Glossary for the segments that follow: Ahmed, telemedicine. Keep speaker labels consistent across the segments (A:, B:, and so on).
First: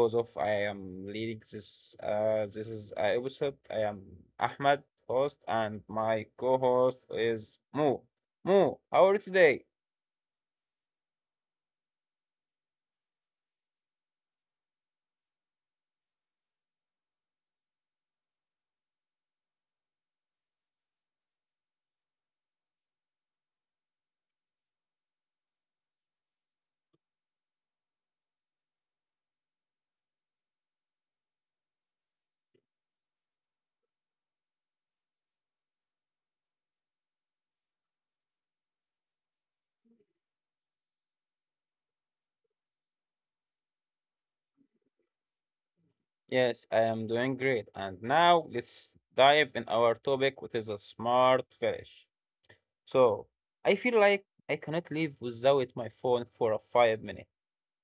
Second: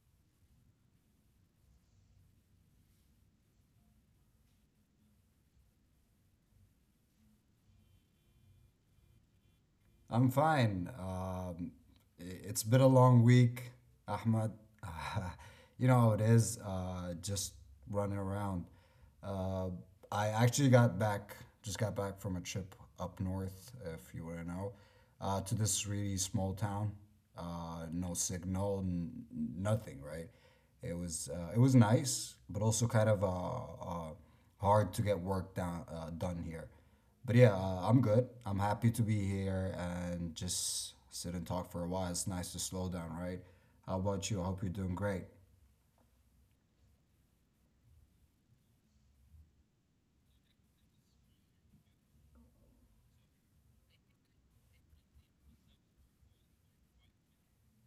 A: because of I am leading this this is episode. I am Ahmed, host, and my co-host is Mo. Mo, how are you today?
B: I'm fine. It's been a long week, Ahmed. You know how it is, just running around. Uh, I actually got back, just got back from a trip up north, if you want to know, to this really small town. No signal, nothing, right? It was nice, but also kind of hard to get work down, done here. But yeah, I'm good. I'm happy to be here and just sit and talk for a while. It's nice to slow down, right? How about you? I hope you're doing great.
A: Yes, I am doing great. And now let's dive in our topic, which is a smart finish. So I feel like I cannot live without my phone for a 5 minute.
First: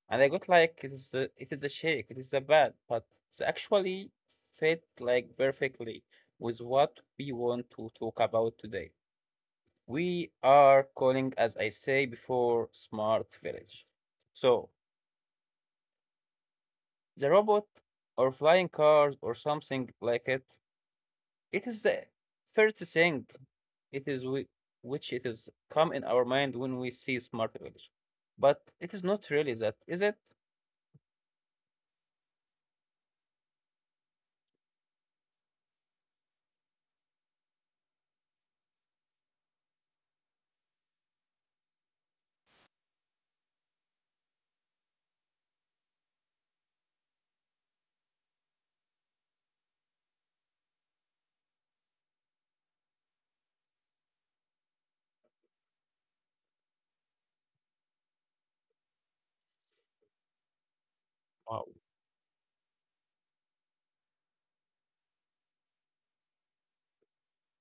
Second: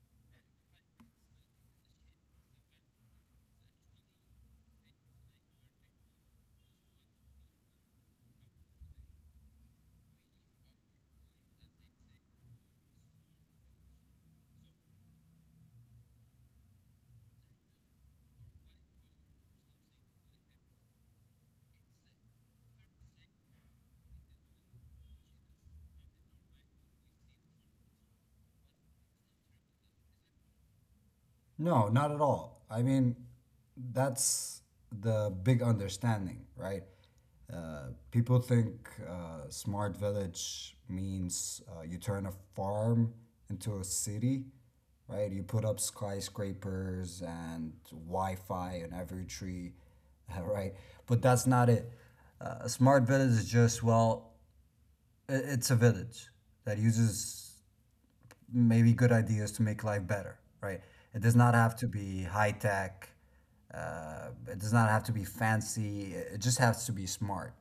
A: And I got like it is the shake, it is the bad, but it's actually fit like perfectly with what we want to talk about today. We are calling, as I say before, smart village. So the robot or flying cars or something like it is the first thing it is we, which it is come in our mind when we see smart village. But it is not really that, is it?
B: No, not at all. I mean, that's the big understanding, right? People think smart village means you turn a farm into a city, right? You put up skyscrapers and Wi Fi on every tree, right? But that's not it. A smart village is just, well, it's a village that uses maybe good ideas to make life better, right? It does not have to be high tech. It does not have to be fancy. It just has to be smart,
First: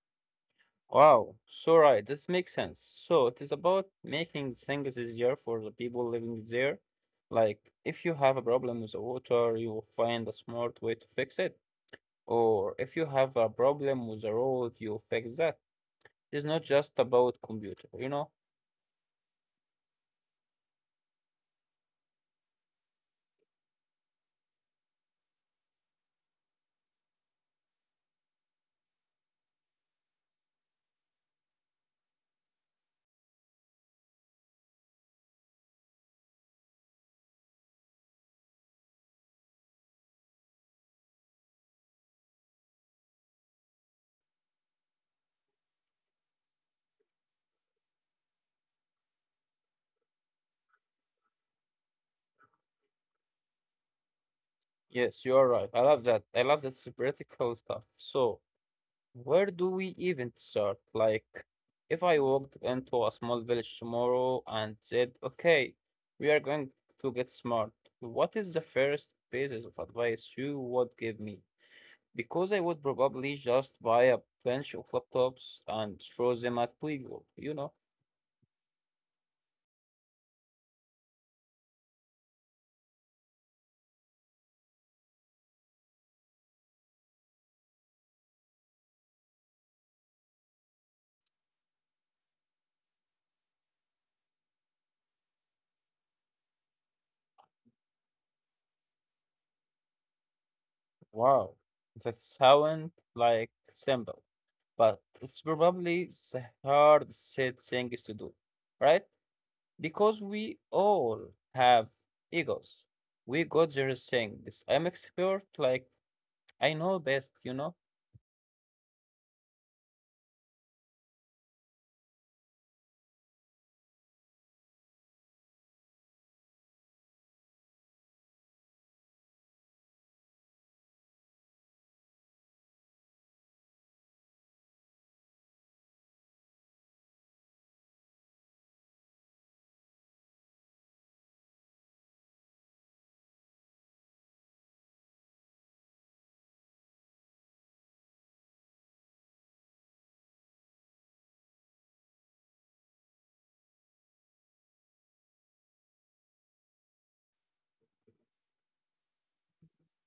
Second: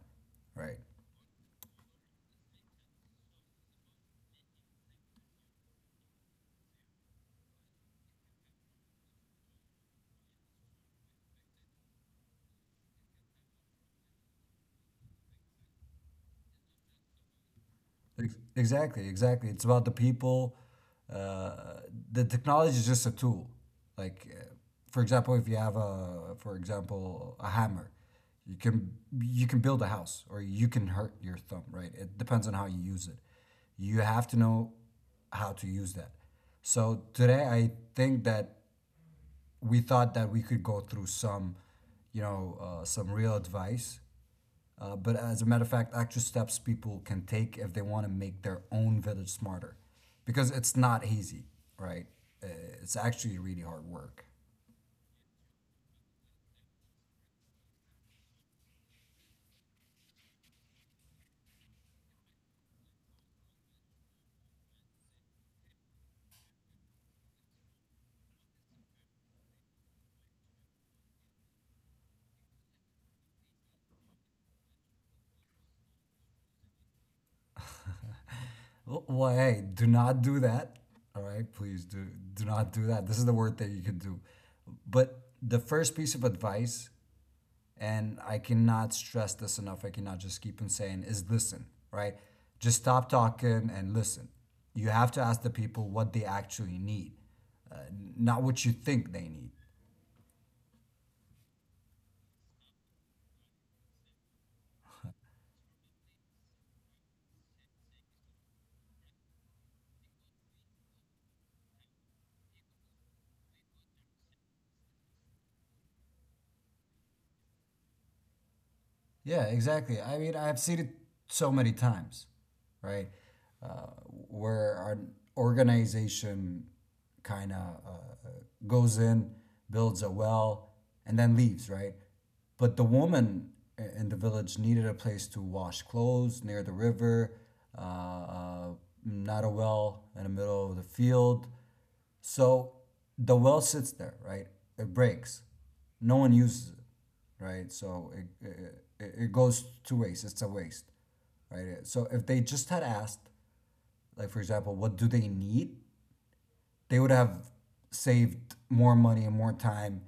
B: right?
A: Wow, so right. This makes sense. So it is about making things easier for the people living there. Like if you have a problem with the water, you will find a smart way to fix it. Or if you have a problem with the road, you fix that. It's not just about computer, you know?
B: Exactly. It's about the people. Uh, the technology is just a tool. Like, for example, if you have a, for example, a hammer, you can build a house or you can hurt your thumb, right? It depends on how you use it. You have to know how to use that. So today, I think that we thought that we could go through some, you know, some real advice but as a matter of fact, actual steps people can take if they want to make their own village smarter, because it's not easy, right? Uh, it's actually really hard work.
A: Yes, you are right. I love that. I love that practical stuff. So where do we even start? Like, if I walked into a small village tomorrow and said, okay, we are going to get smart, what is the first basis of advice you would give me? Because I would probably just buy a bunch of laptops and throw them at people, you know?
B: Well, hey, do not do that. All right, please do not do that. This is the word that you could do. But the first piece of advice and I cannot stress this enough. I cannot just keep on saying is listen, right? Just stop talking and listen. You have to ask the people what they actually need, uh, not what you think they need.
A: Wow, that sounds like simple, but it's probably the hardest thing is to do, right? Because we all have egos. We got there saying this. I'm expert, like I know best, you know.
B: Yeah, exactly. I mean, I've seen it so many times, right? Uh, where an organization kind of uh, goes in, builds a well, and then leaves, right? But the woman in the village needed a place to wash clothes near the river, uh, uh, not a well in the middle of the field. So the well sits there, right? It breaks. No one uses it, right? So it, it goes to waste. It's a waste, right? So if they just had asked, like, for example, what do they need? They would have saved more money and more time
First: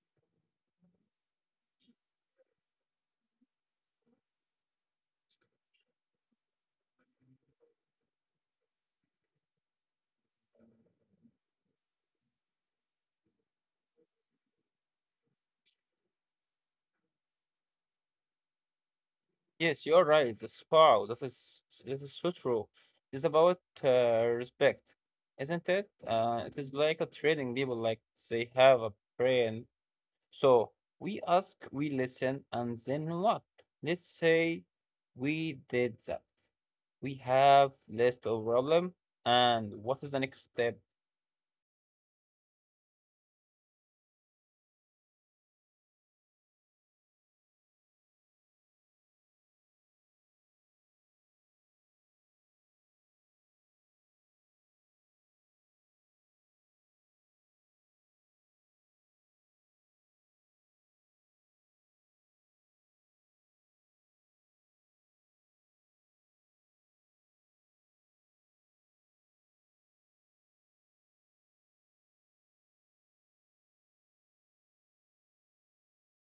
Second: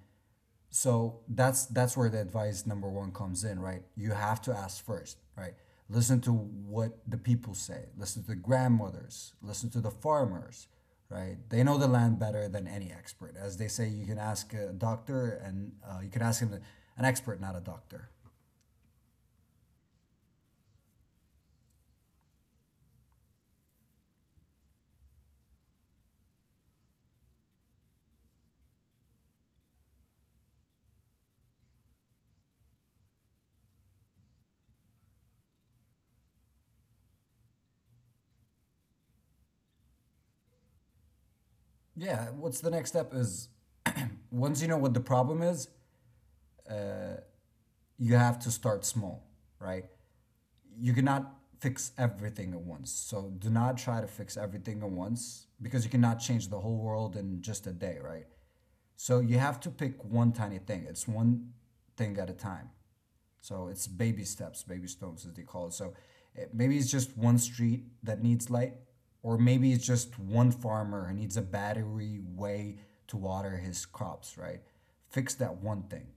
B: so that's where the advice number one comes in, right? You have to ask first, right? Listen to what the people say. Listen to the grandmothers. Listen to the farmers, right? They know the land better than any expert. As they say, you can ask a doctor, and you can ask him an expert, not a doctor.
A: Yes, you're right. The spa, that is so true. It's about respect, isn't it? It is like a trading people like they have a brain. So we ask, we listen, and then what? Let's say we did that. We have list of problem, and what is the next step?
B: Yeah. What's the next step? Is once you know what the problem is, you have to start small, right? You cannot fix everything at once. So do not try to fix everything at once because you cannot change the whole world in just a day, right? So you have to pick one tiny thing. It's one thing at a time. So it's baby steps, baby stones, as they call it. So maybe it's just one street that needs light, or maybe it's just one farmer who needs a battery way to water his crops, right? Fix that one thing,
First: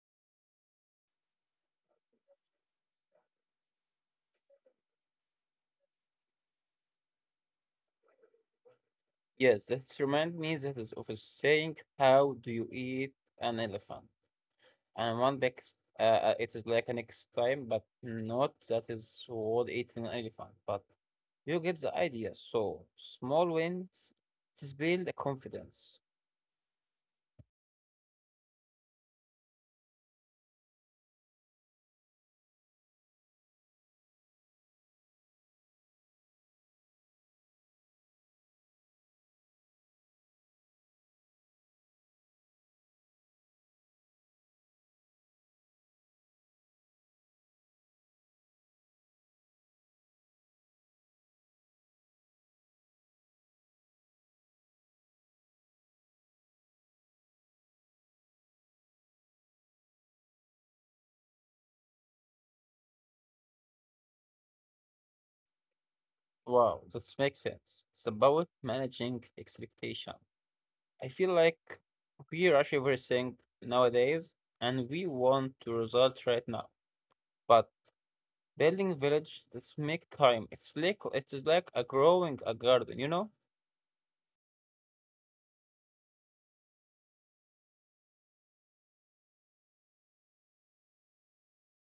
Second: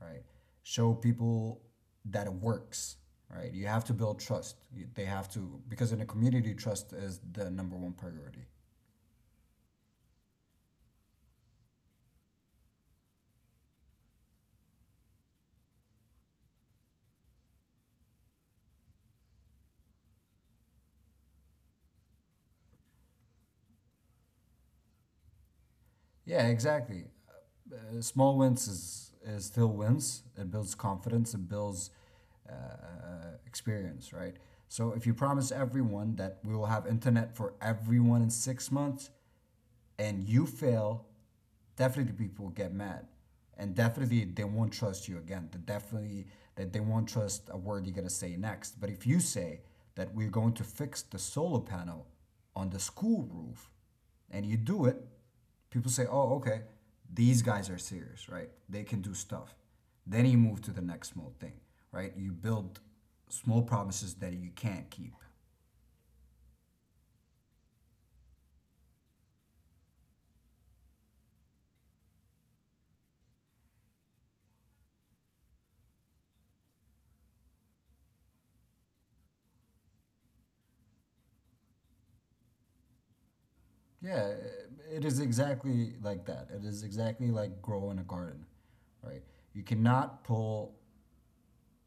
B: right? Show people that it works, right? You have to build trust. They have to, because in a community, trust is the number one priority.
A: Yes, that reminds me that is of a saying, how do you eat an elephant? And one next, it is like a next time, but not that is what eating an elephant. But you get the idea. So small wins, it is build a confidence.
B: Yeah, exactly. Small wins is still wins. It builds confidence, it builds experience, right? So if you promise everyone that we will have internet for everyone in 6 months and you fail, definitely people get mad. And definitely they won't trust you again. They definitely that they won't trust a word you're gonna say next. But if you say that we're going to fix the solar panel on the school roof and you do it, people say, oh, okay, these guys are serious, right? They can do stuff. Then you move to the next small thing, right? You build small promises that you can't keep.
A: Wow, that makes sense. It's about managing expectation. I feel like we rush everything nowadays, and we want to result right now. But building village, let's make time. It's like it is like a growing a garden, you know?
B: Yeah, it is exactly like that. It is exactly like growing a garden, right? You cannot pull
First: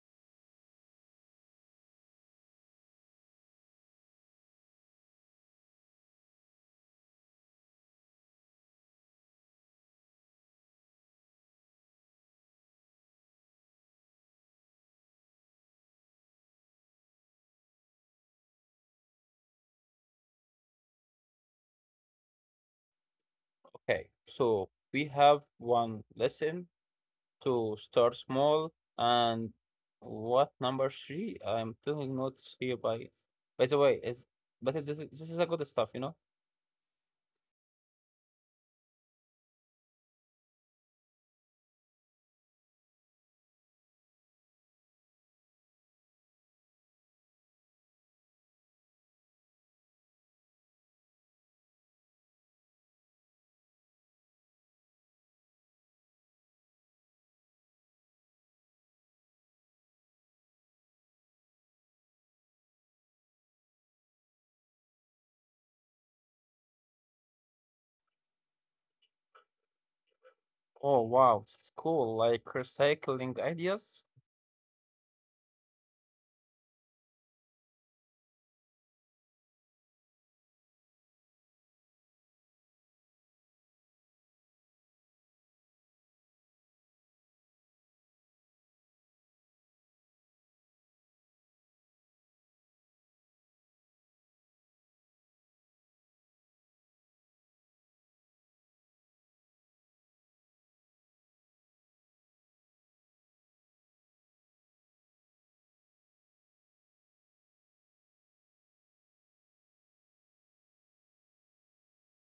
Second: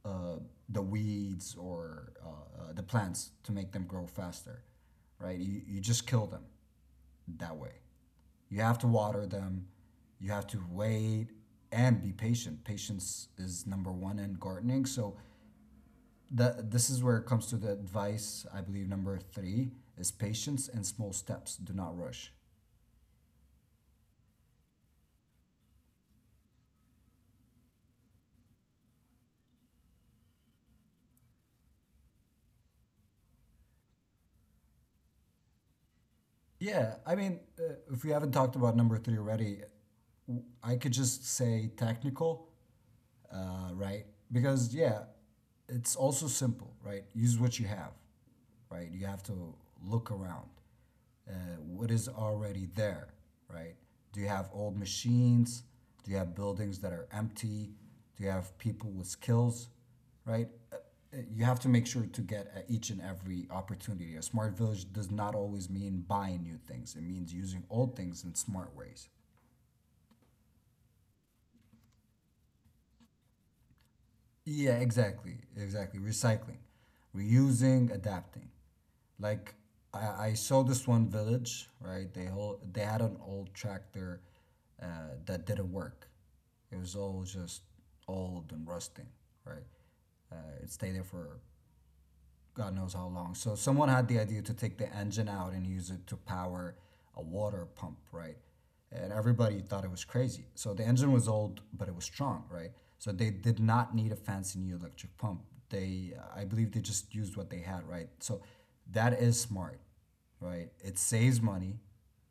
B: uh, the weeds or the plants to make them grow faster, right? You just kill them that way. You have to water them. You have to wait and be patient. Patience is number one in gardening. So the this is where it comes to the advice. I believe number three is patience and small steps. Do not rush.
A: Okay, so we have one lesson to start small and what number three? I'm taking notes here by the way, this is a good stuff, you know?
B: Yeah, I mean, if we haven't talked about number three already, I could just say technical right? Because yeah, it's also simple, right? Use what you have, right? You have to look around. Uh, what is already there, right? Do you have old machines? Do you have buildings that are empty? Do you have people with skills, right? You have to make sure to get at each and every opportunity. A smart village does not always mean buying new things. It means using old things in smart ways.
A: Oh wow, this is cool. Like recycling ideas.
B: Yeah, exactly. Recycling, reusing, adapting. Like I saw this one village, right? They had an old tractor uh, that didn't work. It was all just old and rusting, right? Uh, it stayed there for God knows how long. So someone had the idea to take the engine out and use it to power a water pump, right? And everybody thought it was crazy. So the engine was old, but it was strong, right? So they did not need a fancy new electric pump. They, they just used what they had, right? So that is smart, right? It saves money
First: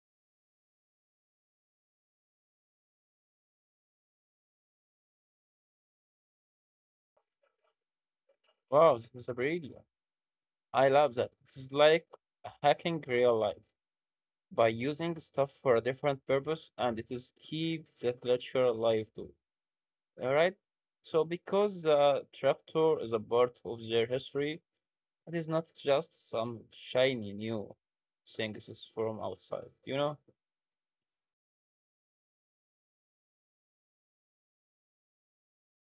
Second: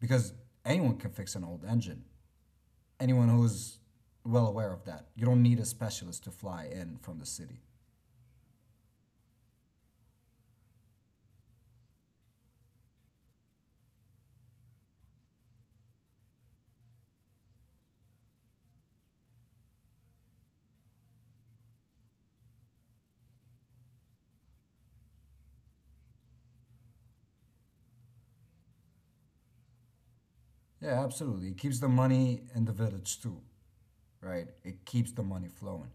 B: because anyone can fix an old engine. Anyone who's well aware of that, you don't need a specialist to fly in from the city.
A: Wow, this is a brilliant. I love that. This is like hacking real life, by using stuff for a different purpose and it is keep the culture alive too. All right. So because the trapdoor is a part of their history, it is not just some shiny new things is from outside, you know?
B: Yeah, absolutely. It keeps the money in the village too, right? It keeps the money flowing.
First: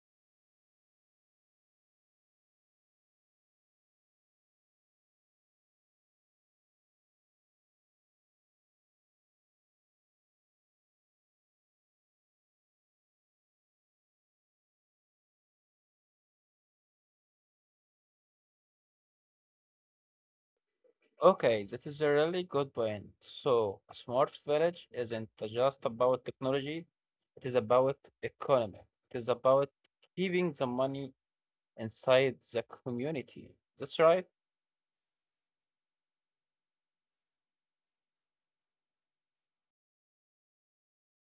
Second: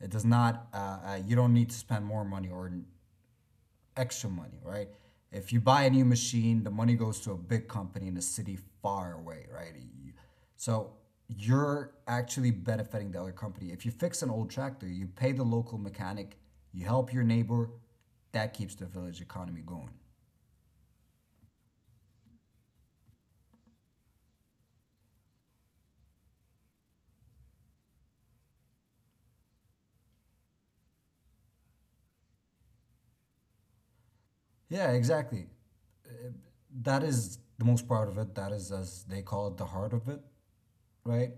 B: It does not. You don't need to spend more money or extra money, right? If you buy a new machine, the money goes to a big company in a city far away, right? So you're actually benefiting the other company. If you fix an old tractor, you pay the local mechanic, you help your neighbor, that keeps the village economy going.
A: Okay, that is a really good point. So a smart village isn't just about technology, it is about economy. It is about keeping the money inside the community. That's right.
B: Yeah, exactly. That is the most part of it. That is, as they call it, the heart of it, right?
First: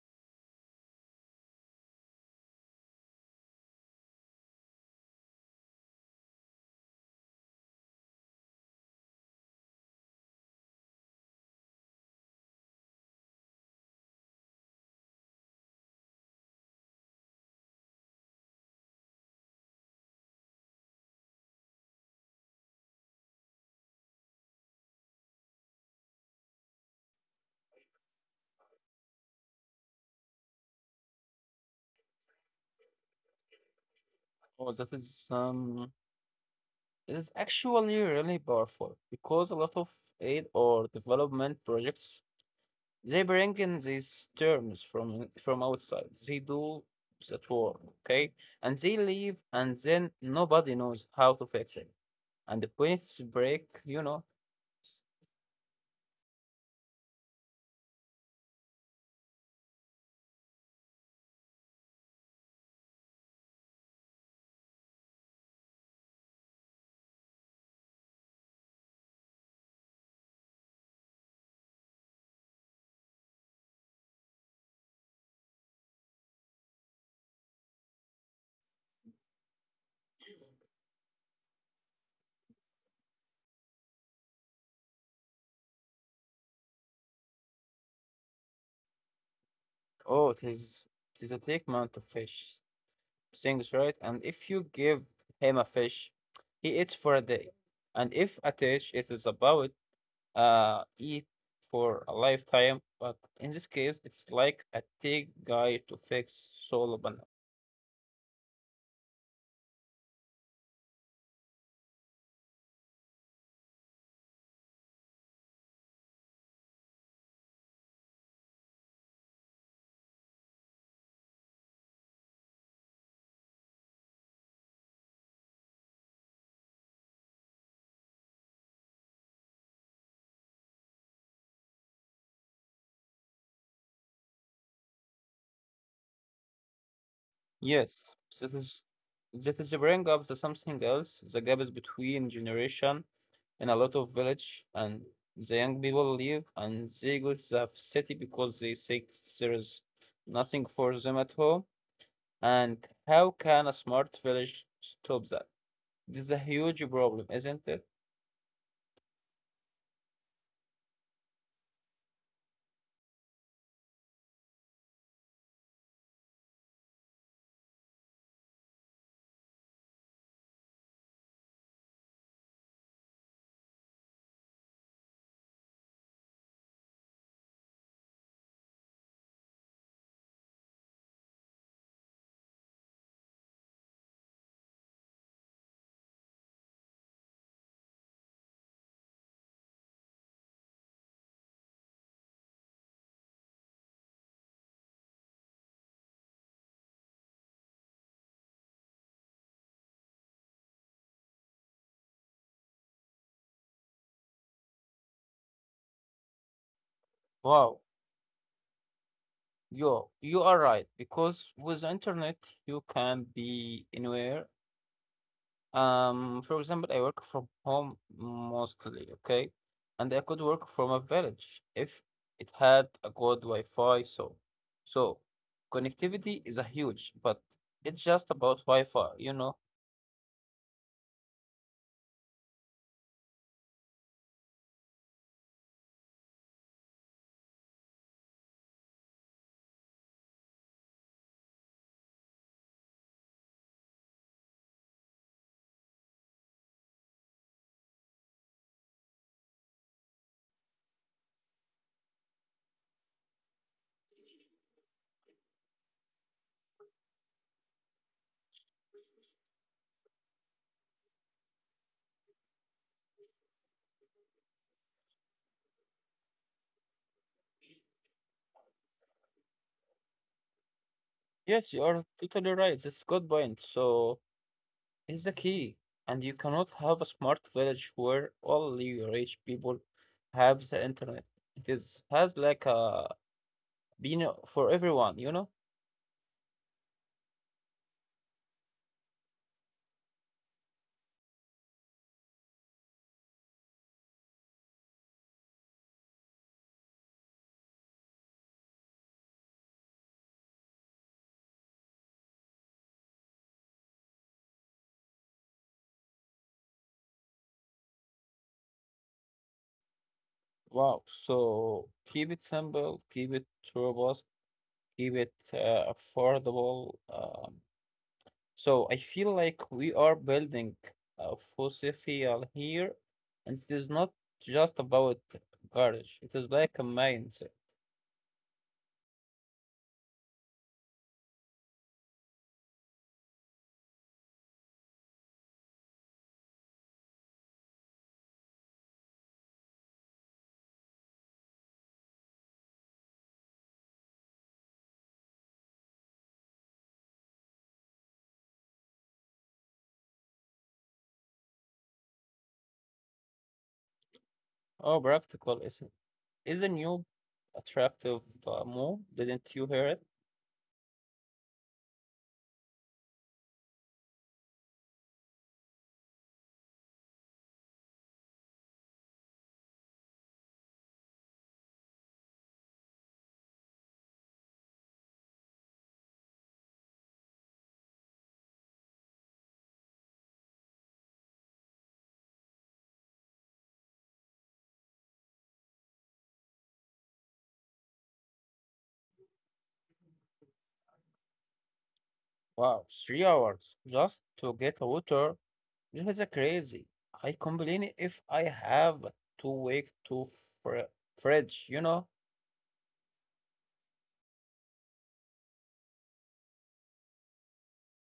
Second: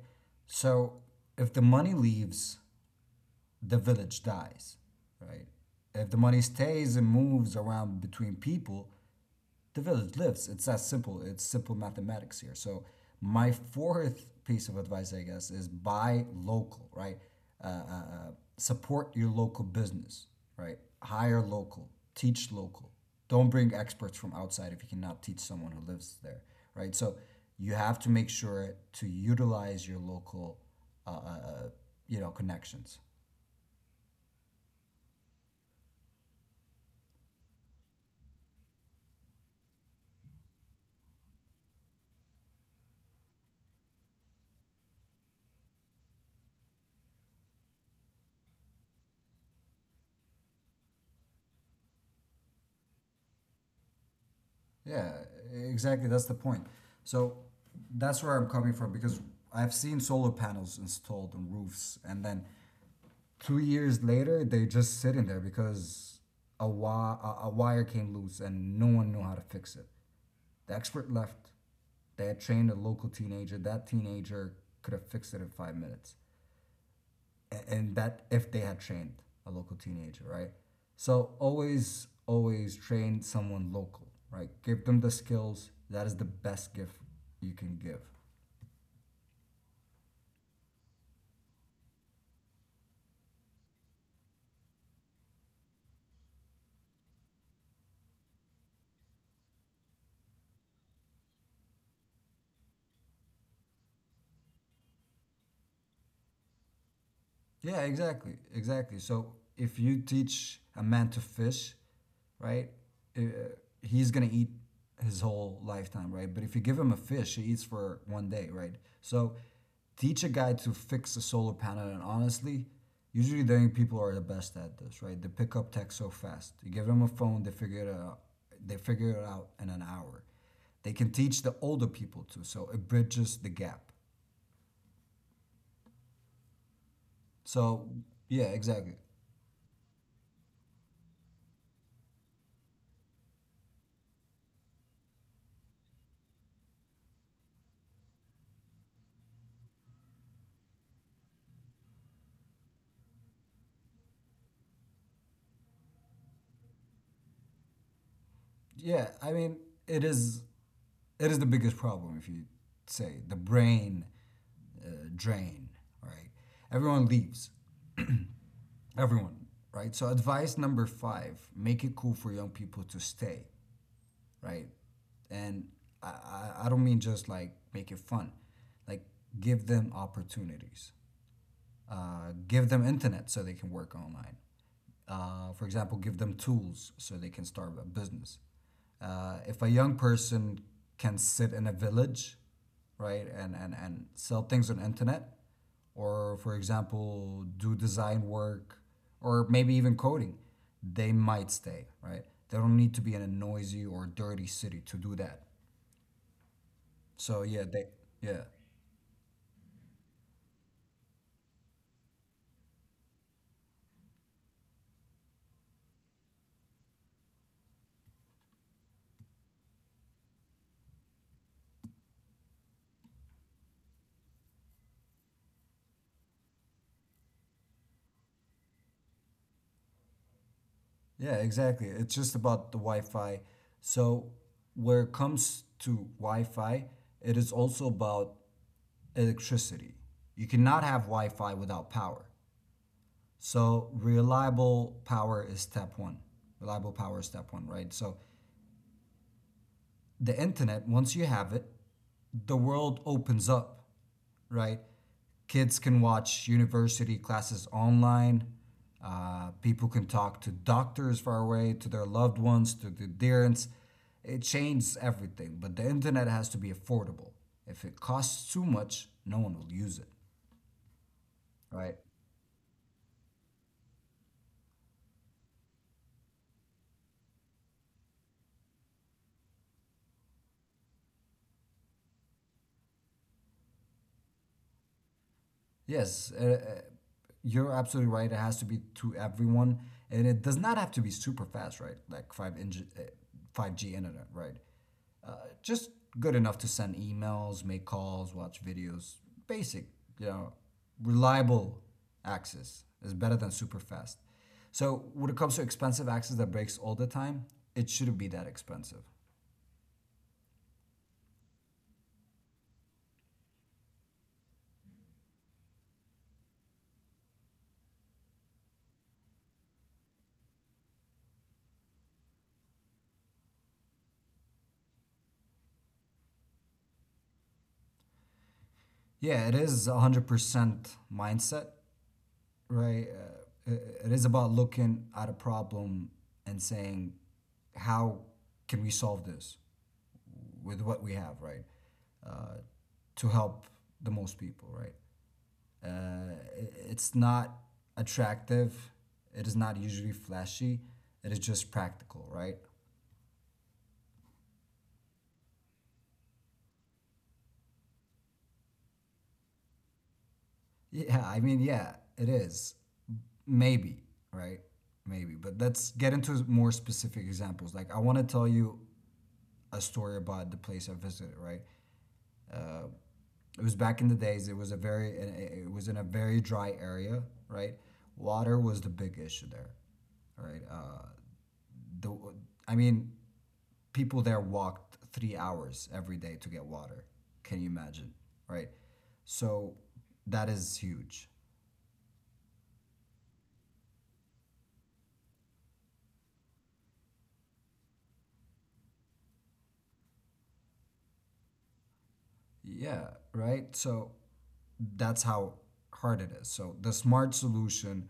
B: So if the money leaves, the village dies, right? If the money stays and moves around between people, the village lives. It's that simple. It's simple mathematics here. So my fourth piece of advice, I guess, is buy local, right? Uh, uh, uh, support your local business, right? Hire local, teach local. Don't bring experts from outside if you cannot teach someone who lives there, right? So you have to make sure to utilize your local, uh, uh, uh, you know, connections.
A: Oh, that is it is actually really powerful because a lot of aid or development projects they bring in these terms from outside. They do that work, okay? And they leave and then nobody knows how to fix it. And when it's break, you know,
B: Yeah, exactly. That's the point. So that's where I'm coming from because I've seen solar panels installed on roofs, and then 2 years later they just sit in there because a wire came loose and no one knew how to fix it. The expert left. They had trained a local teenager. That teenager could have fixed it in 5 minutes and that if they had trained a local teenager, right? So always, always train someone local, right? Give them the skills. That is the best gift you can give.
A: oh it is a thick amount of fish. Things right. And if you give him a fish, he eats for a day. And if a dish it is about eat for a lifetime, but in this case, it's like a tech guy to fix solar panel.
B: Yeah, exactly. So if you teach a man to fish, right, uh, he's gonna eat his whole lifetime, right? But if you give him a fish, he eats for one day, right? So teach a guy to fix a solar panel, and honestly, usually the young people are the best at this, right? They pick up tech so fast. You give them a phone, they figure it out. They figure it out in an hour. They can teach the older people too, so it bridges the gap. So
A: Yes,
B: yeah, exactly.
A: that is the brain gap, the something else. The gap is between generation in a lot of village, and the young people leave and they go to the city because they think there is nothing for them at home. And how can a smart village stop that? This is a huge problem, isn't it?
B: Yeah, I mean, it is the biggest problem if you say the brain drain, right? Everyone leaves, everyone, right? So advice number five: make it cool for young people to stay, right? And I don't mean just like make it fun, like give them opportunities. Give them internet so they can work online. For example, give them tools so they can start a business. If a young person can sit in a village, right, and sell things on internet, or for example, do design work, or maybe even coding, they might stay, right? They don't need to be in a noisy or dirty city to do that. So yeah,
A: Wow.
B: they yeah.
A: You are right because with internet you can be anywhere. For example, I work from home mostly, okay, and I could work from a village if it had a good Wi-Fi. So, so connectivity is a huge, but it's just about Wi-Fi, you know.
B: Yeah, exactly. It's just about the Wi-Fi. So where it comes to Wi-Fi, it is also about electricity. You cannot have Wi-Fi without power. So reliable power is step one. Reliable power is step one, right? So the internet, once you have it, the world opens up, right? Kids can watch university classes online. People can talk to doctors far away, to their loved ones, to the adherents. It changes everything, but the internet has to be affordable. If it costs too much, no one will use it,
A: Yes, you
B: right?
A: are totally right. That's a good point. So, is the key, and you cannot have a smart village where only rich people have the internet. It is has like a been for everyone, you know?
B: Yes, you're absolutely right. It has to be to everyone, and it does not have to be super fast, right? Like five inch, five G internet, right? uh, just good enough to send emails, make calls, watch videos. Basic, you know, reliable access is better than super fast. So when it comes to expensive access that breaks all the time, it shouldn't be that expensive.
A: Wow. So keep it simple, keep it robust, keep it affordable. So I feel like we are building a fossil here, and it is not just about garage. It is like a mindset.
B: Yeah, it is 100% mindset, right? It is about looking at a problem and saying, how can we solve this with what we have, right? Uh, to help the most people, right? It's not attractive. It is not usually flashy. It is just practical, right?
A: Oh, practical is a new attractive move. Didn't you hear it?
B: Yeah, I mean, yeah, it is. Maybe, right? Maybe. But let's get into more specific examples. Like, I want to tell you a story about the place I visited, right? It was back in the days. It was in a very dry area, right? Water was the big issue there, right? The, I mean, People there walked 3 hours every day to get water. Can you imagine? Right. So that is huge.
A: Wow, 3 hours just to get water. This is a crazy. I complain if I have to wait to fr- fridge, you know?
B: Yeah. Right. So that's how hard it is. So the smart solution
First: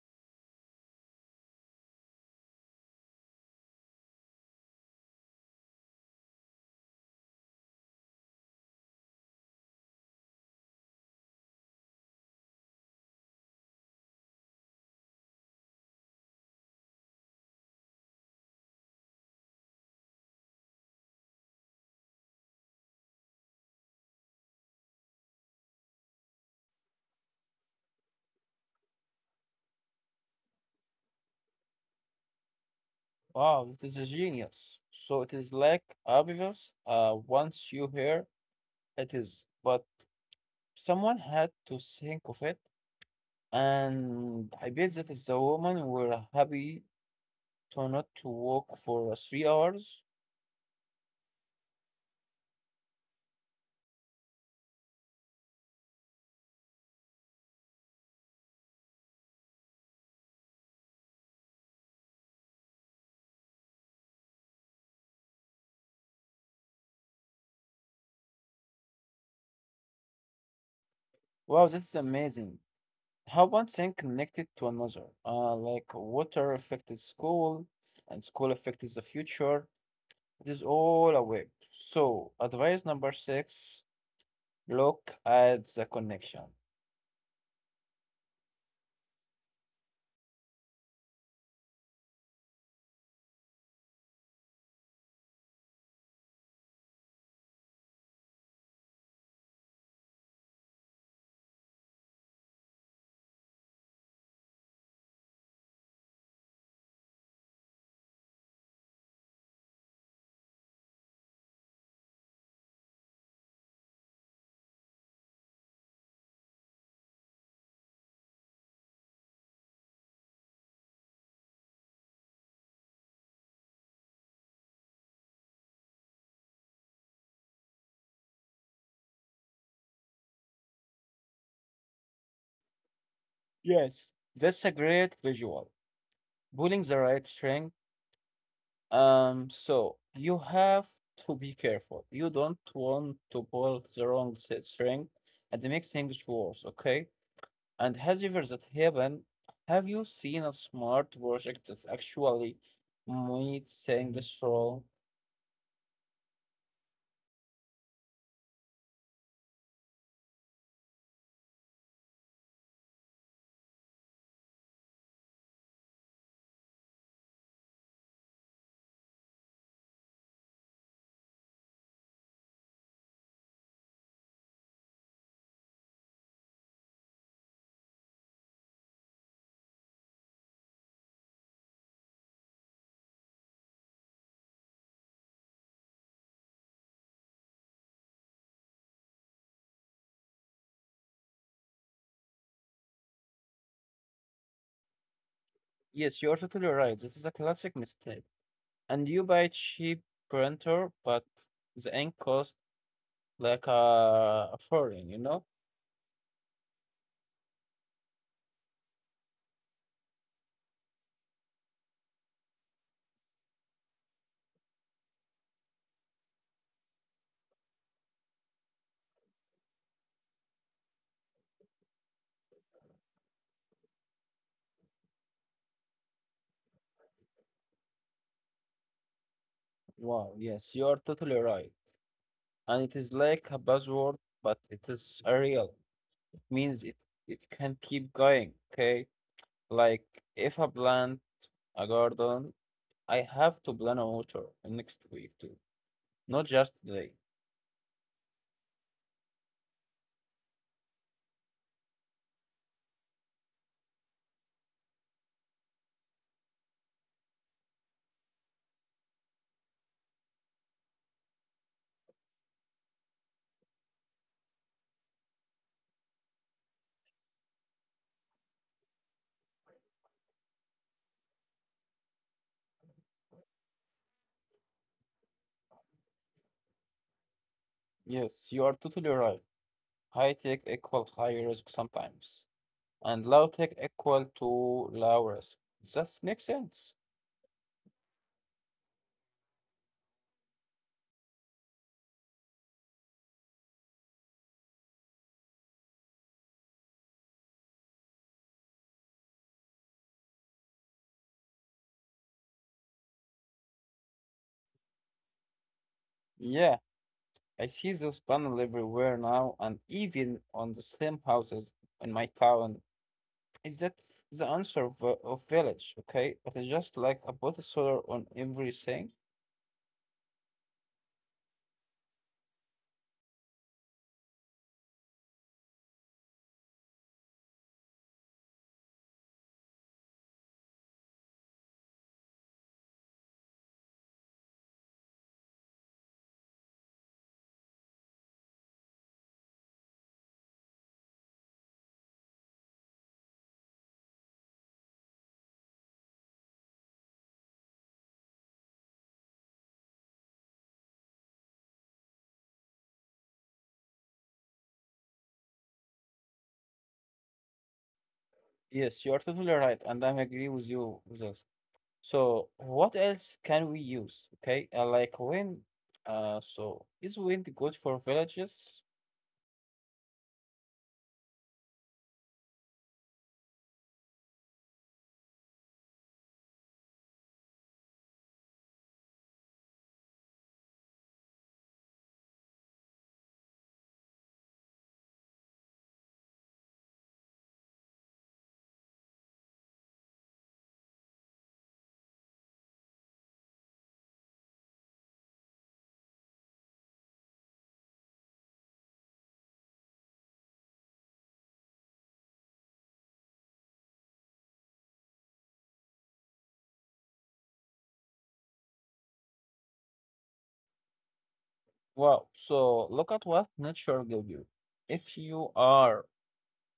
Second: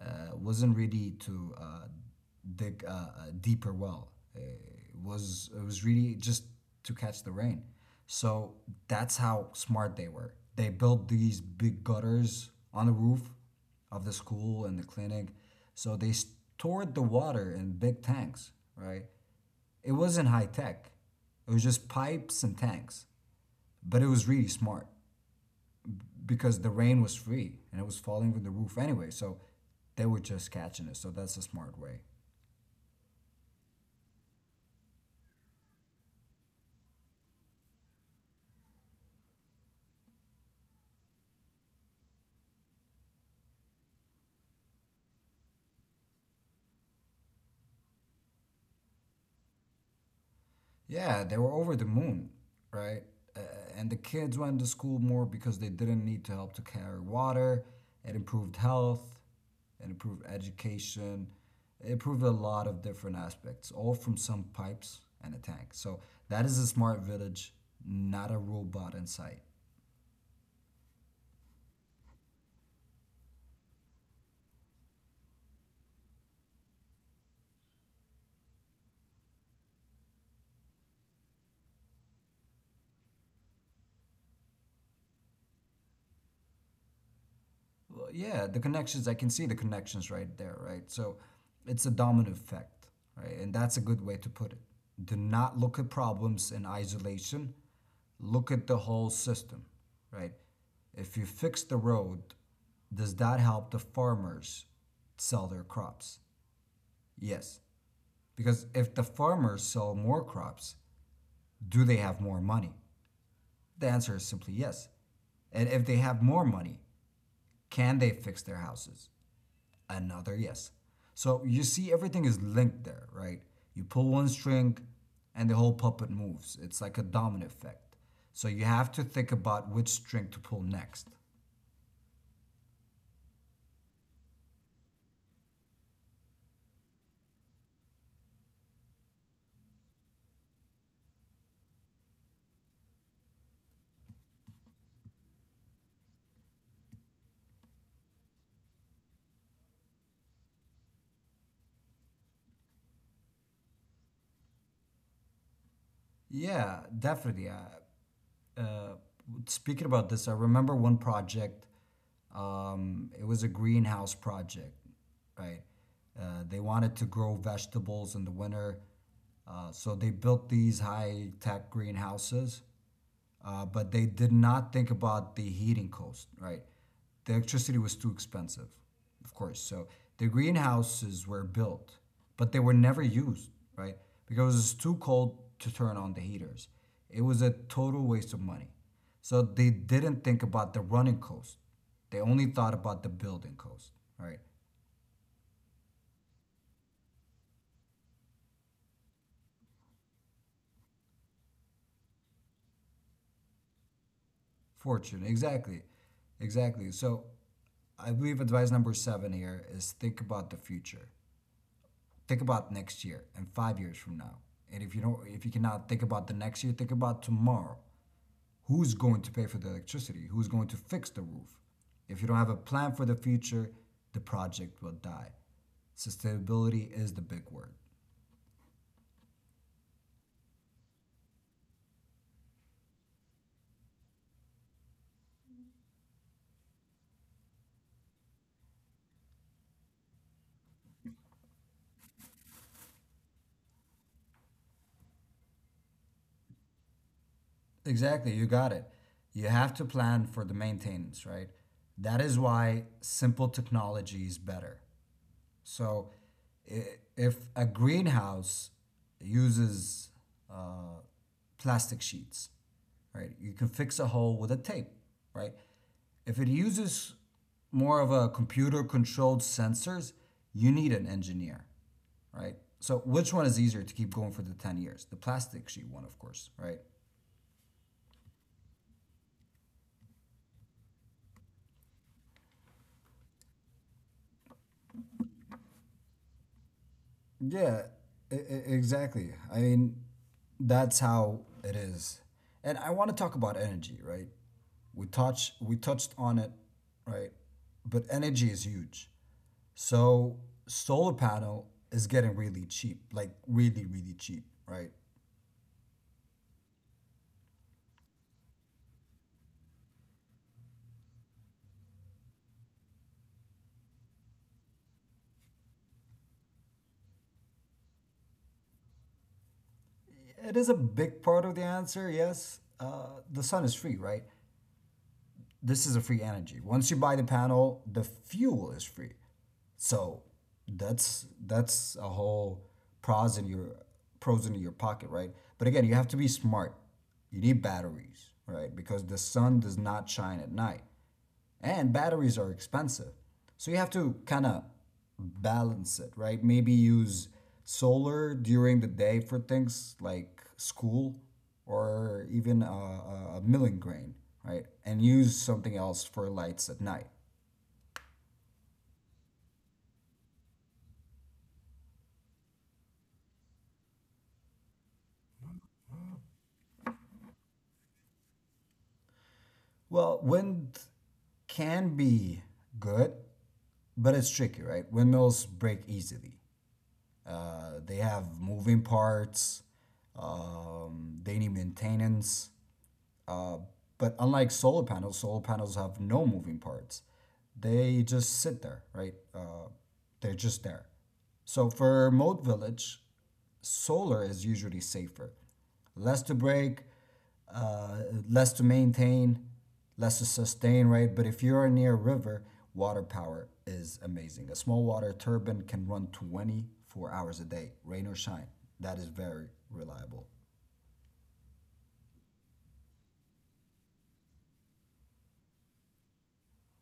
B: wasn't ready to dig a deeper well. It was really just to catch the rain. So that's how smart they were. They built these big gutters on the roof of the school and the clinic. So they stored the water in big tanks, right? It wasn't high tech. It was just pipes and tanks, but it was really smart because the rain was free and it was falling from the roof anyway. So they were just catching it. So that's a smart way.
A: Wow, this is a genius. So it is like obvious once you hear it is, but someone had to think of it, and I bet that is the woman were happy to not to walk for 3 hours.
B: Yeah, they were over the moon, right? Uh, and the kids went to school more because they didn't need to help to carry water. It improved health, it improved education, it improved a lot of different aspects, all from some pipes and a tank. So that is a smart village, not a robot in sight.
A: Wow, that's amazing. How one thing connected to another, like water affected school and school affected the future. It is all a web. So, advice number six, look at the connection.
B: Well, yeah, the connections, I can see the connections right there, right? So it's a domino effect, right? And that's a good way to put it. Do not look at problems in isolation, look at the whole system, right? If you fix the road, does that help the farmers sell their crops? Yes. Because if the farmers sell more crops, do they have more money? The answer is simply yes. And if they have more money, can they fix their houses? Another yes. So you see, everything is linked there, right? You pull one string, and the whole puppet moves. It's like a domino effect. So you have to think about which string to pull next.
A: Yes, that's a great visual. Pulling the right string. So you have to be careful. You don't want to pull the wrong string and it makes things worse, okay? And has ever that happened? Have you seen a smart project that actually meets saying this role?
B: Yeah, definitely. Uh, Speaking about this, I remember one project. It was a greenhouse project, right? They wanted to grow vegetables in the winter, so they built these high tech greenhouses but they did not think about the heating cost, right? The electricity was too expensive, of course. So the greenhouses were built, but they were never used, right? Because it was too cold to turn on the heaters. It was a total waste of money. So they didn't think about the running cost. They only thought about the building cost, right?
A: Yes, you are totally right. This is a classic mistake. And you buy cheap printer, but the ink cost like a foreign, you
B: Fortune,
A: know?
B: exactly, exactly. So I believe advice number 7 here is think about the future. Think about next year and 5 years from now. And if you don't, if you cannot think about the next year, think about tomorrow. Who's going to pay for the electricity? Who's going to fix the roof? If you don't have a plan for the future, the project will die. Sustainability is the big word.
A: Wow, yes, you are totally right. And it is like a buzzword, but it is a real. It means it, it can keep going, okay? Like if a plant, a garden, I have to plan a water next week too, not just today.
B: Exactly, you got it. You have to plan for the maintenance, right? That is why simple technology is better. So if a greenhouse uses uh, plastic sheets, right, you can fix a hole with a tape, right? If it uses more of a computer controlled sensors, you need an engineer, right? So which one is easier to keep going for the 10 years? The plastic sheet one, of course, right?
A: Yes, you are totally right. High tech equal high risk sometimes, and low tech equal to low risk. That makes sense.
B: Yeah, exactly. I mean, that's how it is. And I want to talk about energy, right? We touched on it, right? But energy is huge. So solar panel is getting really cheap, like really really cheap, right?
A: Yeah, I see those panels everywhere now, and even on the same houses in my town. Is that the answer of village? Okay, it is just like a bottle soda on everything.
B: It is a big part of the answer. Yes, the sun is free, right? This is a free energy. Once you buy the panel, the fuel is free. So that's a whole pros in your pros in your pocket, right? But again, you have to be smart. You need batteries, right? Because the sun does not shine at night and batteries are expensive. So you have to kind of balance it, right? Maybe use solar during the day for things like school or even a milling grain, right? And use something else for lights at night.
A: Yes, you are totally right, and I agree with you with this. So, what else can we use? Okay, like wind. So is wind good for villages?
B: Well, wind can be good, but it's tricky, right? Windmills break easily. They have moving parts. They need maintenance. Uh, but unlike solar panels have no moving parts. They just sit there, right? They're just there. So for remote village, solar is usually safer. Less to break, uh, less to maintain, less to sustain, right? But if you're near a river, water power is amazing. A small water turbine can run 24 hours a day, rain or shine. That is very reliable.
A: Wow. So look at what nature give you. If you are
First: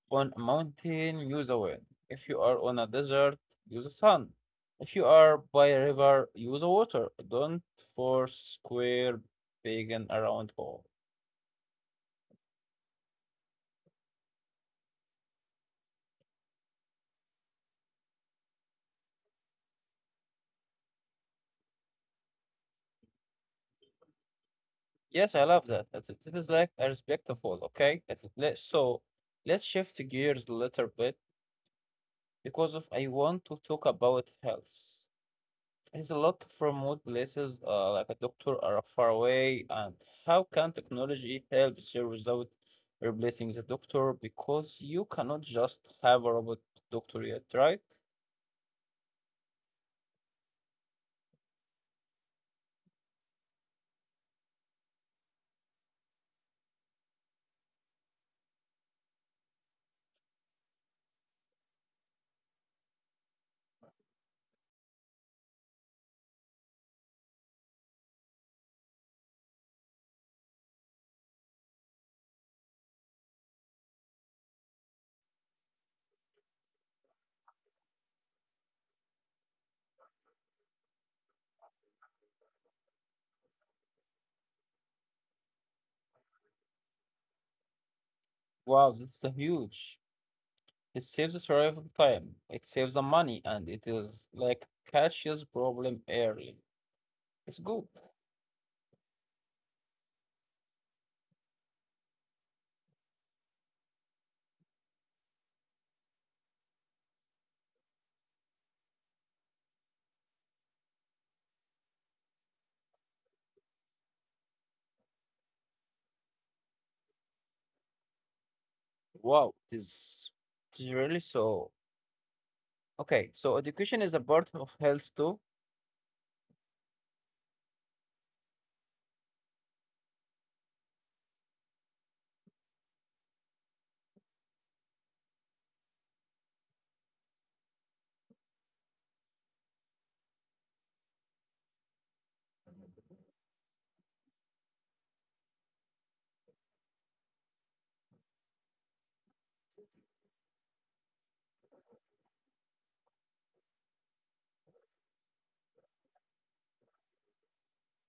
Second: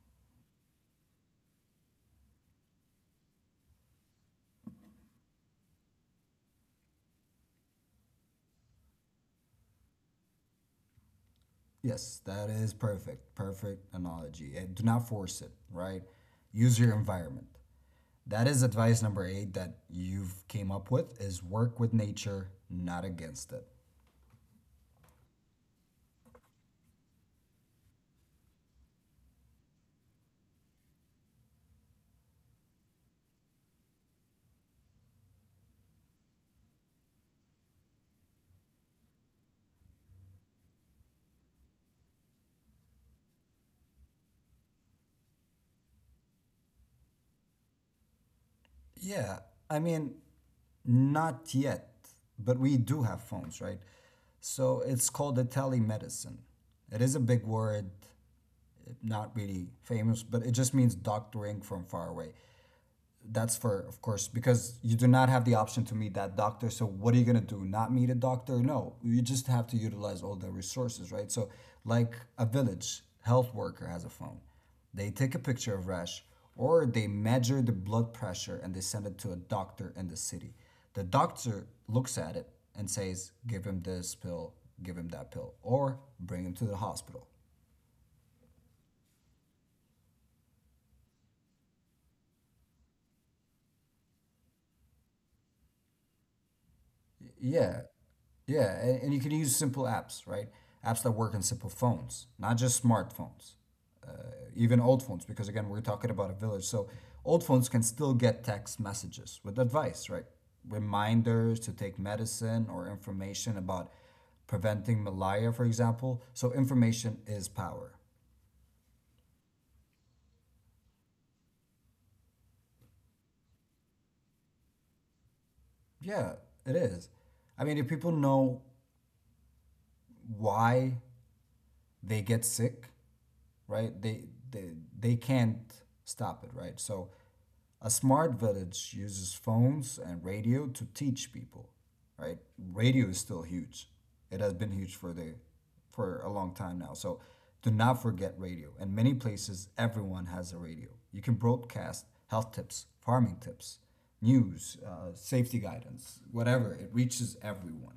A: on a mountain, use a wind. If you are on a desert, use the sun. If you are by a river, use the water. Don't force square peg in a round hole.
B: Yes, that is perfect. Perfect analogy. And do not force it, right? Use your environment. That is advice number 8 that you've came up with is work with nature, not against it.
A: Yes, I love that. It's, it is like a respectful, okay? It- let- So let's shift gears a little bit because of I want to talk about health. There's a lot from remote places, like a doctor are far away, and how can technology help there without replacing the doctor? Because you cannot just have a robot doctor yet, right?
B: Yeah, I mean not yet, but we do have phones, right? So it's called a telemedicine. It is a big word, not really famous, but it just means doctoring from far away. That's for of course, because you do not have the option to meet that doctor. So what are you gonna do? Not meet a doctor? No, you just have to utilize all the resources, right? So like a village health worker has a phone, they take a picture of rash or they measure the blood pressure and they send it to a doctor in the city. The doctor looks at it and says, give him this pill, give him that pill, or bring him to the hospital.
A: Wow, that's a huge. It saves the survival time, it saves the money, and it is like catches problem early. It's good.
B: Yeah, yeah, and you can use simple apps, right? Apps that work on simple phones, not just smartphones, even old phones, because again, we're talking about a village. So old phones can still get text messages with advice, right? Reminders to take medicine or information about preventing malaria, for example. So information is power.
A: Wow, this is it is really so. Okay, so education is a part of health too.
B: Yeah, it is. I mean, if people know why they get sick, right? They they can't stop it, right? So a smart village uses phones and radio to teach people, right? Radio is still huge. It has been huge for the for a long time now. So do not forget radio. In many places everyone has a radio. You can broadcast health tips, farming tips, news, safety guidance, whatever. It reaches everyone.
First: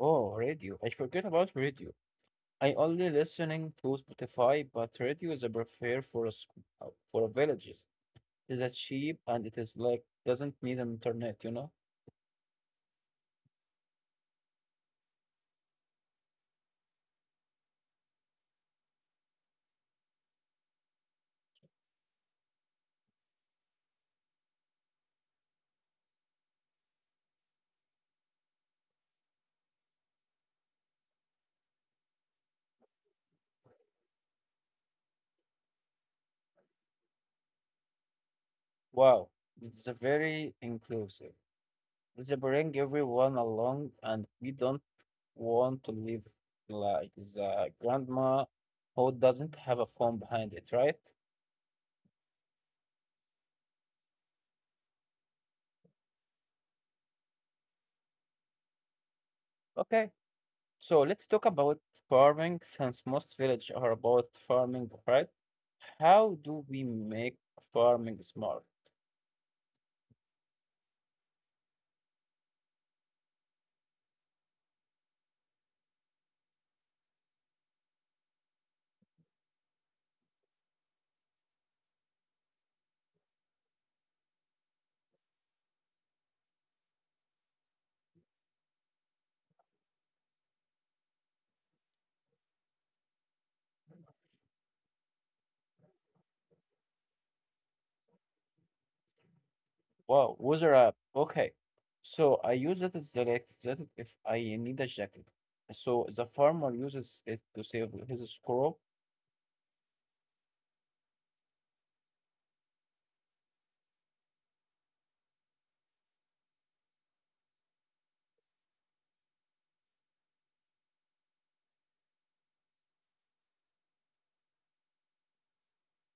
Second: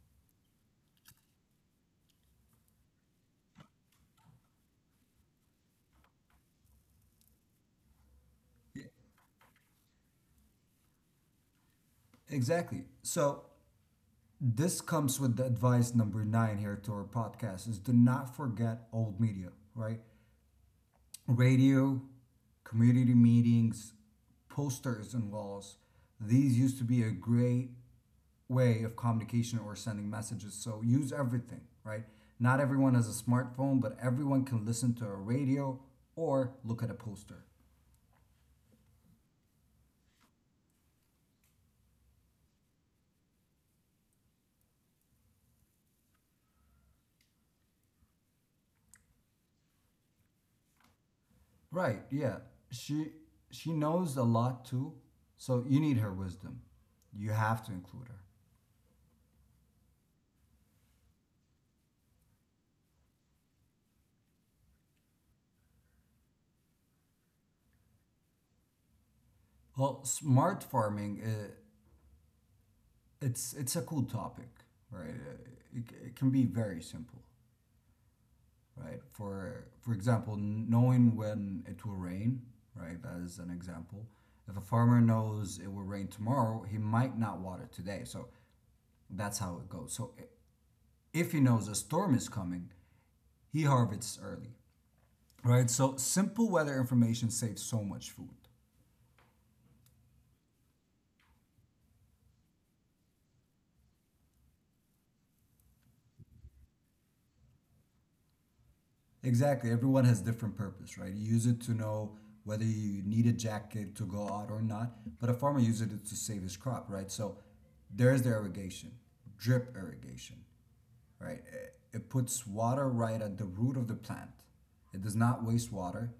A: Oh, radio. I forget about radio. I only listening to Spotify, but radio is a prefer for a, uh, for a villages. It is a
B: Yeah,
A: cheap and it is like doesn't need an internet, you know?
B: exactly. So this comes with the advice number 9 here to our podcast is do not forget old media, right? Radio, community meetings, posters and walls, these used to be a great way of communication or sending messages, so use everything, right? Not everyone has a smartphone, but everyone can listen to a radio or look at a poster,
A: Wow, it's a very inclusive. It's a bring everyone along and we don't want to live like the grandma who doesn't have a phone behind it, right?
B: right? Yeah, she she knows a lot too, so you need her wisdom, you have to include her.
A: Okay, so let's talk about farming since most villages are about farming, right? How do we make farming smart?
B: Well, smart farming, it's a cool topic, right? It can be very simple, right? For example, knowing when it will rain, right? As an example, if a farmer knows it will rain tomorrow, he might not water today. So that's how it goes. So if he knows a storm is coming, he harvests early, right? So simple weather information saves so much food.
A: Wow, weather app. Okay. So I use it as the next that if I need a jacket. So the farmer uses it to save his crop.
B: Exactly. Everyone has different purpose, right? You use it to know whether you need a jacket to go out or not, but a farmer uses it to save his crop, right? So there's the irrigation, drip irrigation, right? It puts water right at the root of the plant. It does not waste water.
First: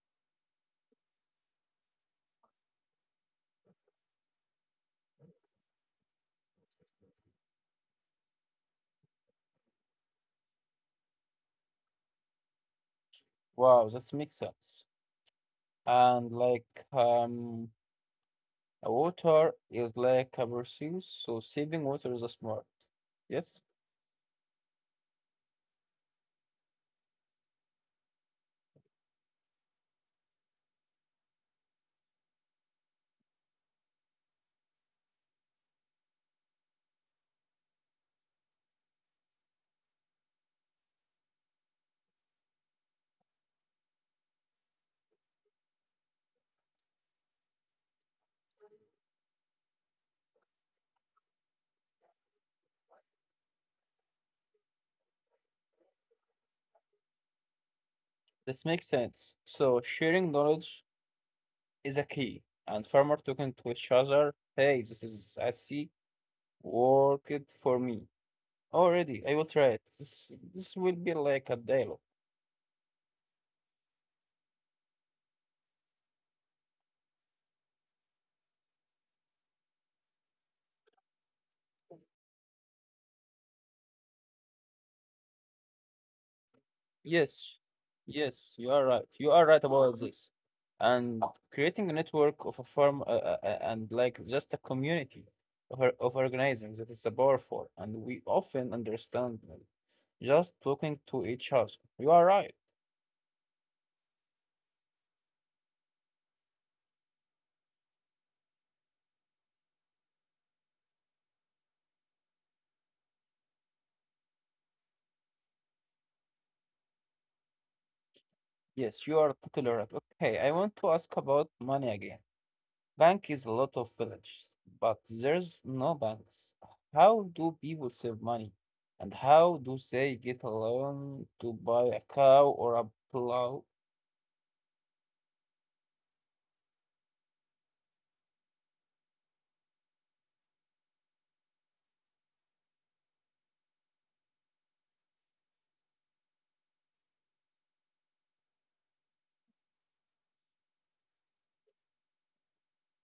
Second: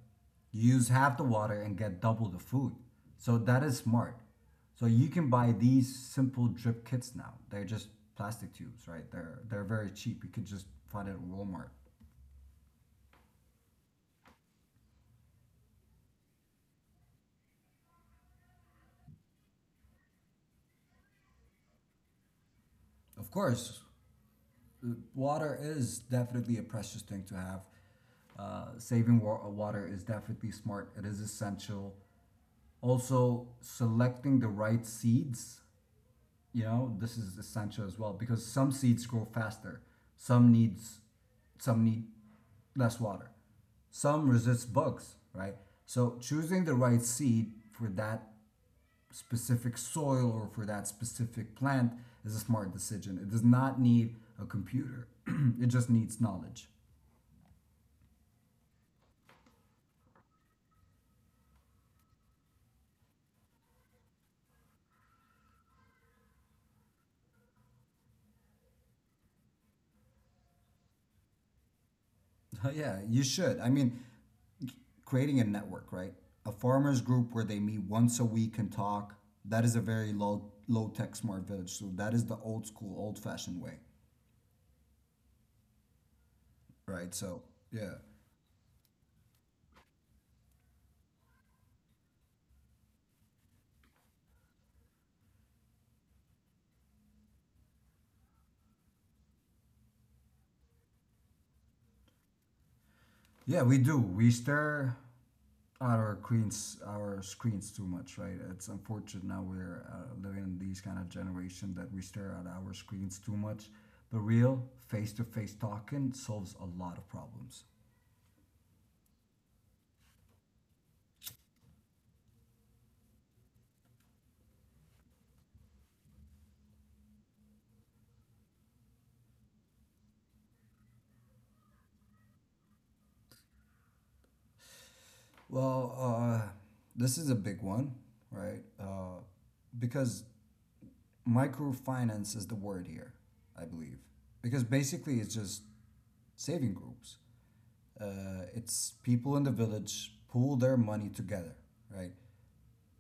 B: You use half the water and get double the food. So that is smart. So you can buy these simple drip kits now. They're just plastic tubes, right? They're very cheap. You could just find it at Walmart.
A: Wow, that makes sense. And like um water is like a resource, so saving water is a smart.
B: Of
A: Yes,
B: course, water is definitely a precious thing to have. Saving water is definitely smart. It is essential. Also, selecting the right seeds, you know, this is essential as well because some seeds grow faster. Some needs, some need less water. Some resist bugs, right? So choosing the right seed for that specific soil or for that specific plant is a smart decision. It does not need a computer. It just needs knowledge.
A: this makes sense. So sharing knowledge is a key. And farmer talking to each other, hey, this is I see, work it for me. Already, I will try it. This will be like a dialogue.
B: Yeah, you should. I mean, creating a network, right? A farmers group where they meet once a week and talk. That is a very low tech smart village. So that is the old school, old fashioned way, right? So
A: Yes,
B: yeah.
A: yes, you are right. You are right about this. And creating a network of a firm and like just a community of, of organizing that is a powerful, and we often understand them just talking to each other. You are right.
B: Yeah, we do. We stare at our screens too much, right? It's unfortunate now we're living in these kind of generation that we stare at our screens too much. But real face-to-face talking solves a lot of problems.
A: Yes, you are totally right. Okay, I want to ask about money again. Bank is a lot of villages, but there's no banks. How do people save money? And how do they get a loan to buy a cow or a plow?
B: Well, this is a big one, right? Because microfinance is the word here, I believe. Because basically, it's just saving groups. It's people in the village pool their money together, right?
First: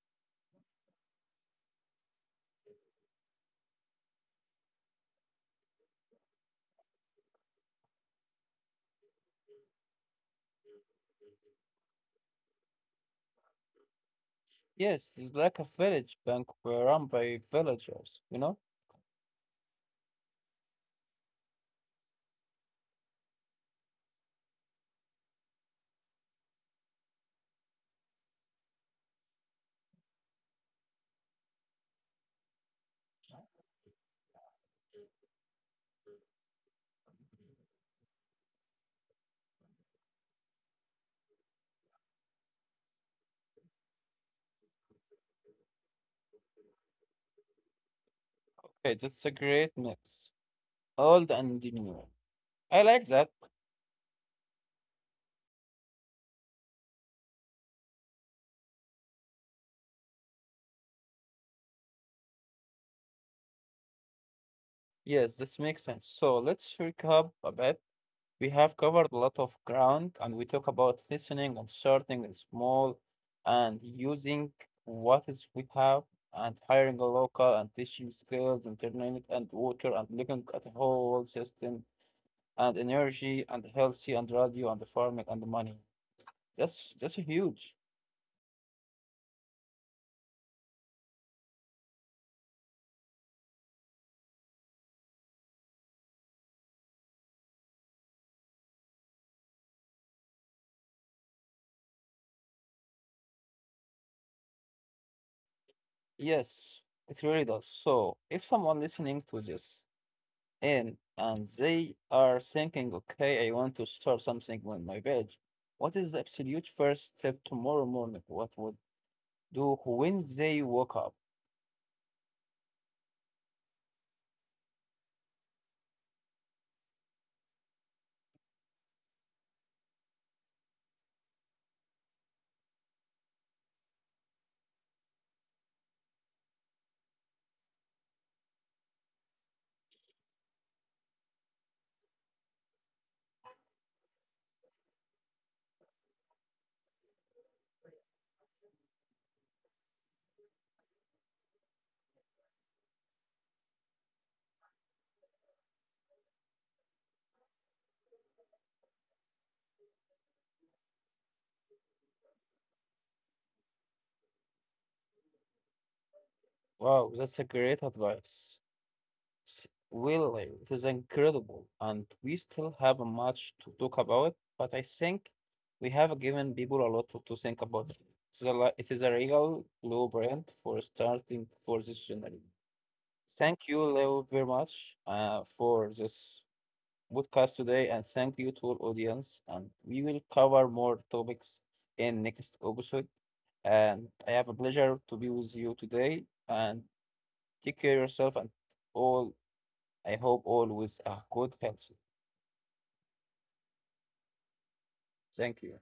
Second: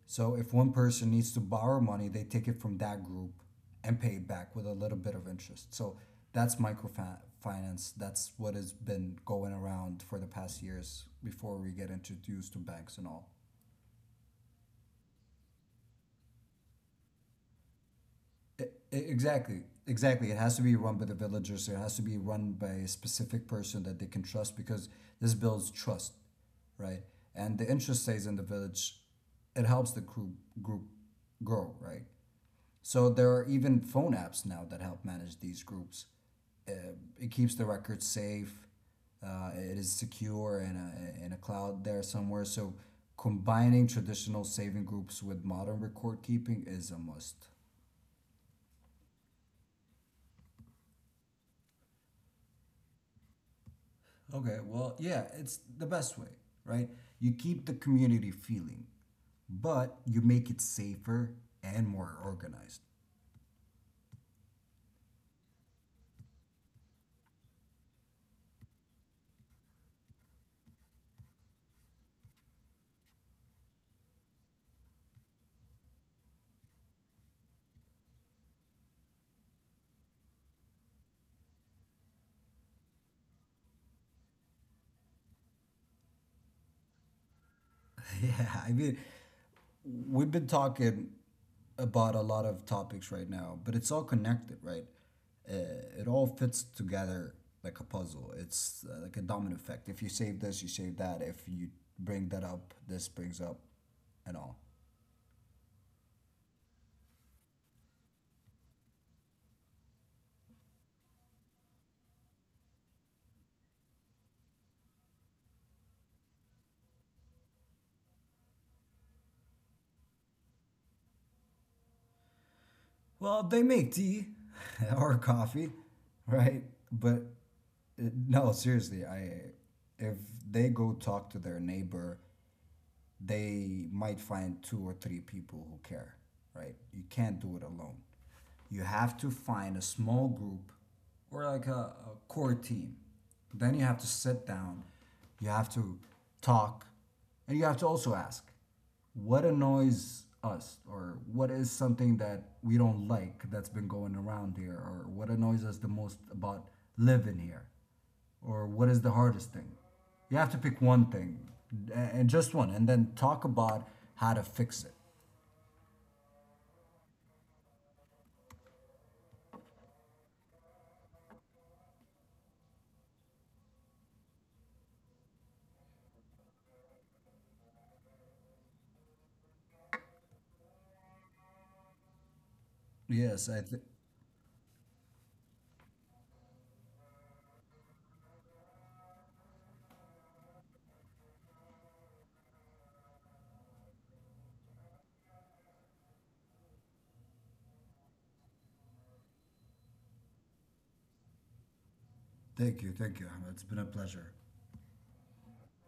B: So if one person needs to borrow money, they take it from that group and pay it back with a little bit of interest. So that's microfinance. That's what has been going around for the past years before we get introduced to banks and all.
A: Yes, it's like a village bank run by villagers, you know?
B: E- Exactly. Exactly. It has to be run by the villagers. It has to be run by a specific person that they can trust because this builds trust, right? And the interest stays in the village. It helps the group grow, right? So there are even phone apps now that help manage these groups. Uh, it keeps the records safe. It is secure in a cloud there somewhere. So combining traditional saving groups with modern record keeping is a must.
A: Okay, that's a great mix. Old and new. I like that.
B: Okay, well, yeah, it's the best way, right? You keep the community feeling, but you make it safer and more organized.
A: Yes, this makes sense. So let's recap a bit. We have covered a lot of ground and we talk about listening and starting small and using what is we have and hiring a local and teaching skills, internet and water and looking at the whole system and energy and healthy and radio and the farming and the money. That's huge.
B: Yeah, I mean, we've been talking about a lot of topics right now, but it's all connected, right? It all fits together like a puzzle. It's like a domino effect. If you save this, you save that. If you bring that up, this brings up and all.
A: Yes, it really does. So if someone listening to this in and they are thinking, okay, I want to start something on my page. What is the absolute first step tomorrow morning? What would do when they wake up?
B: Well, they make tea or coffee, right? But no, seriously, I if they go talk to their neighbor, they might find two or three people who care, right? You can't do it alone. You have to find a small group or like a core team. Then you have to sit down, you have to talk, and you have to also ask what annoys us or what is something that we don't like that's been going around here or what annoys us the most about living here or what is the hardest thing. You have to pick one thing and just one, and then talk about how to fix it.
A: Wow, that's a great advice. S- Really, it is incredible. And we still have much to talk about, but I think we have given people a lot to think about. It's a, it is a real blueprint for starting for this journey.
B: yes i
A: Thank
B: th-
A: you, Leo, very much for this podcast today, and thank you to our audience. And we will cover more topics in next episode. And I have a pleasure to be with you today. And take care of yourself and all. I hope all with a good health.
B: thank you, Ahmed. It's been a pleasure.
A: Thank you.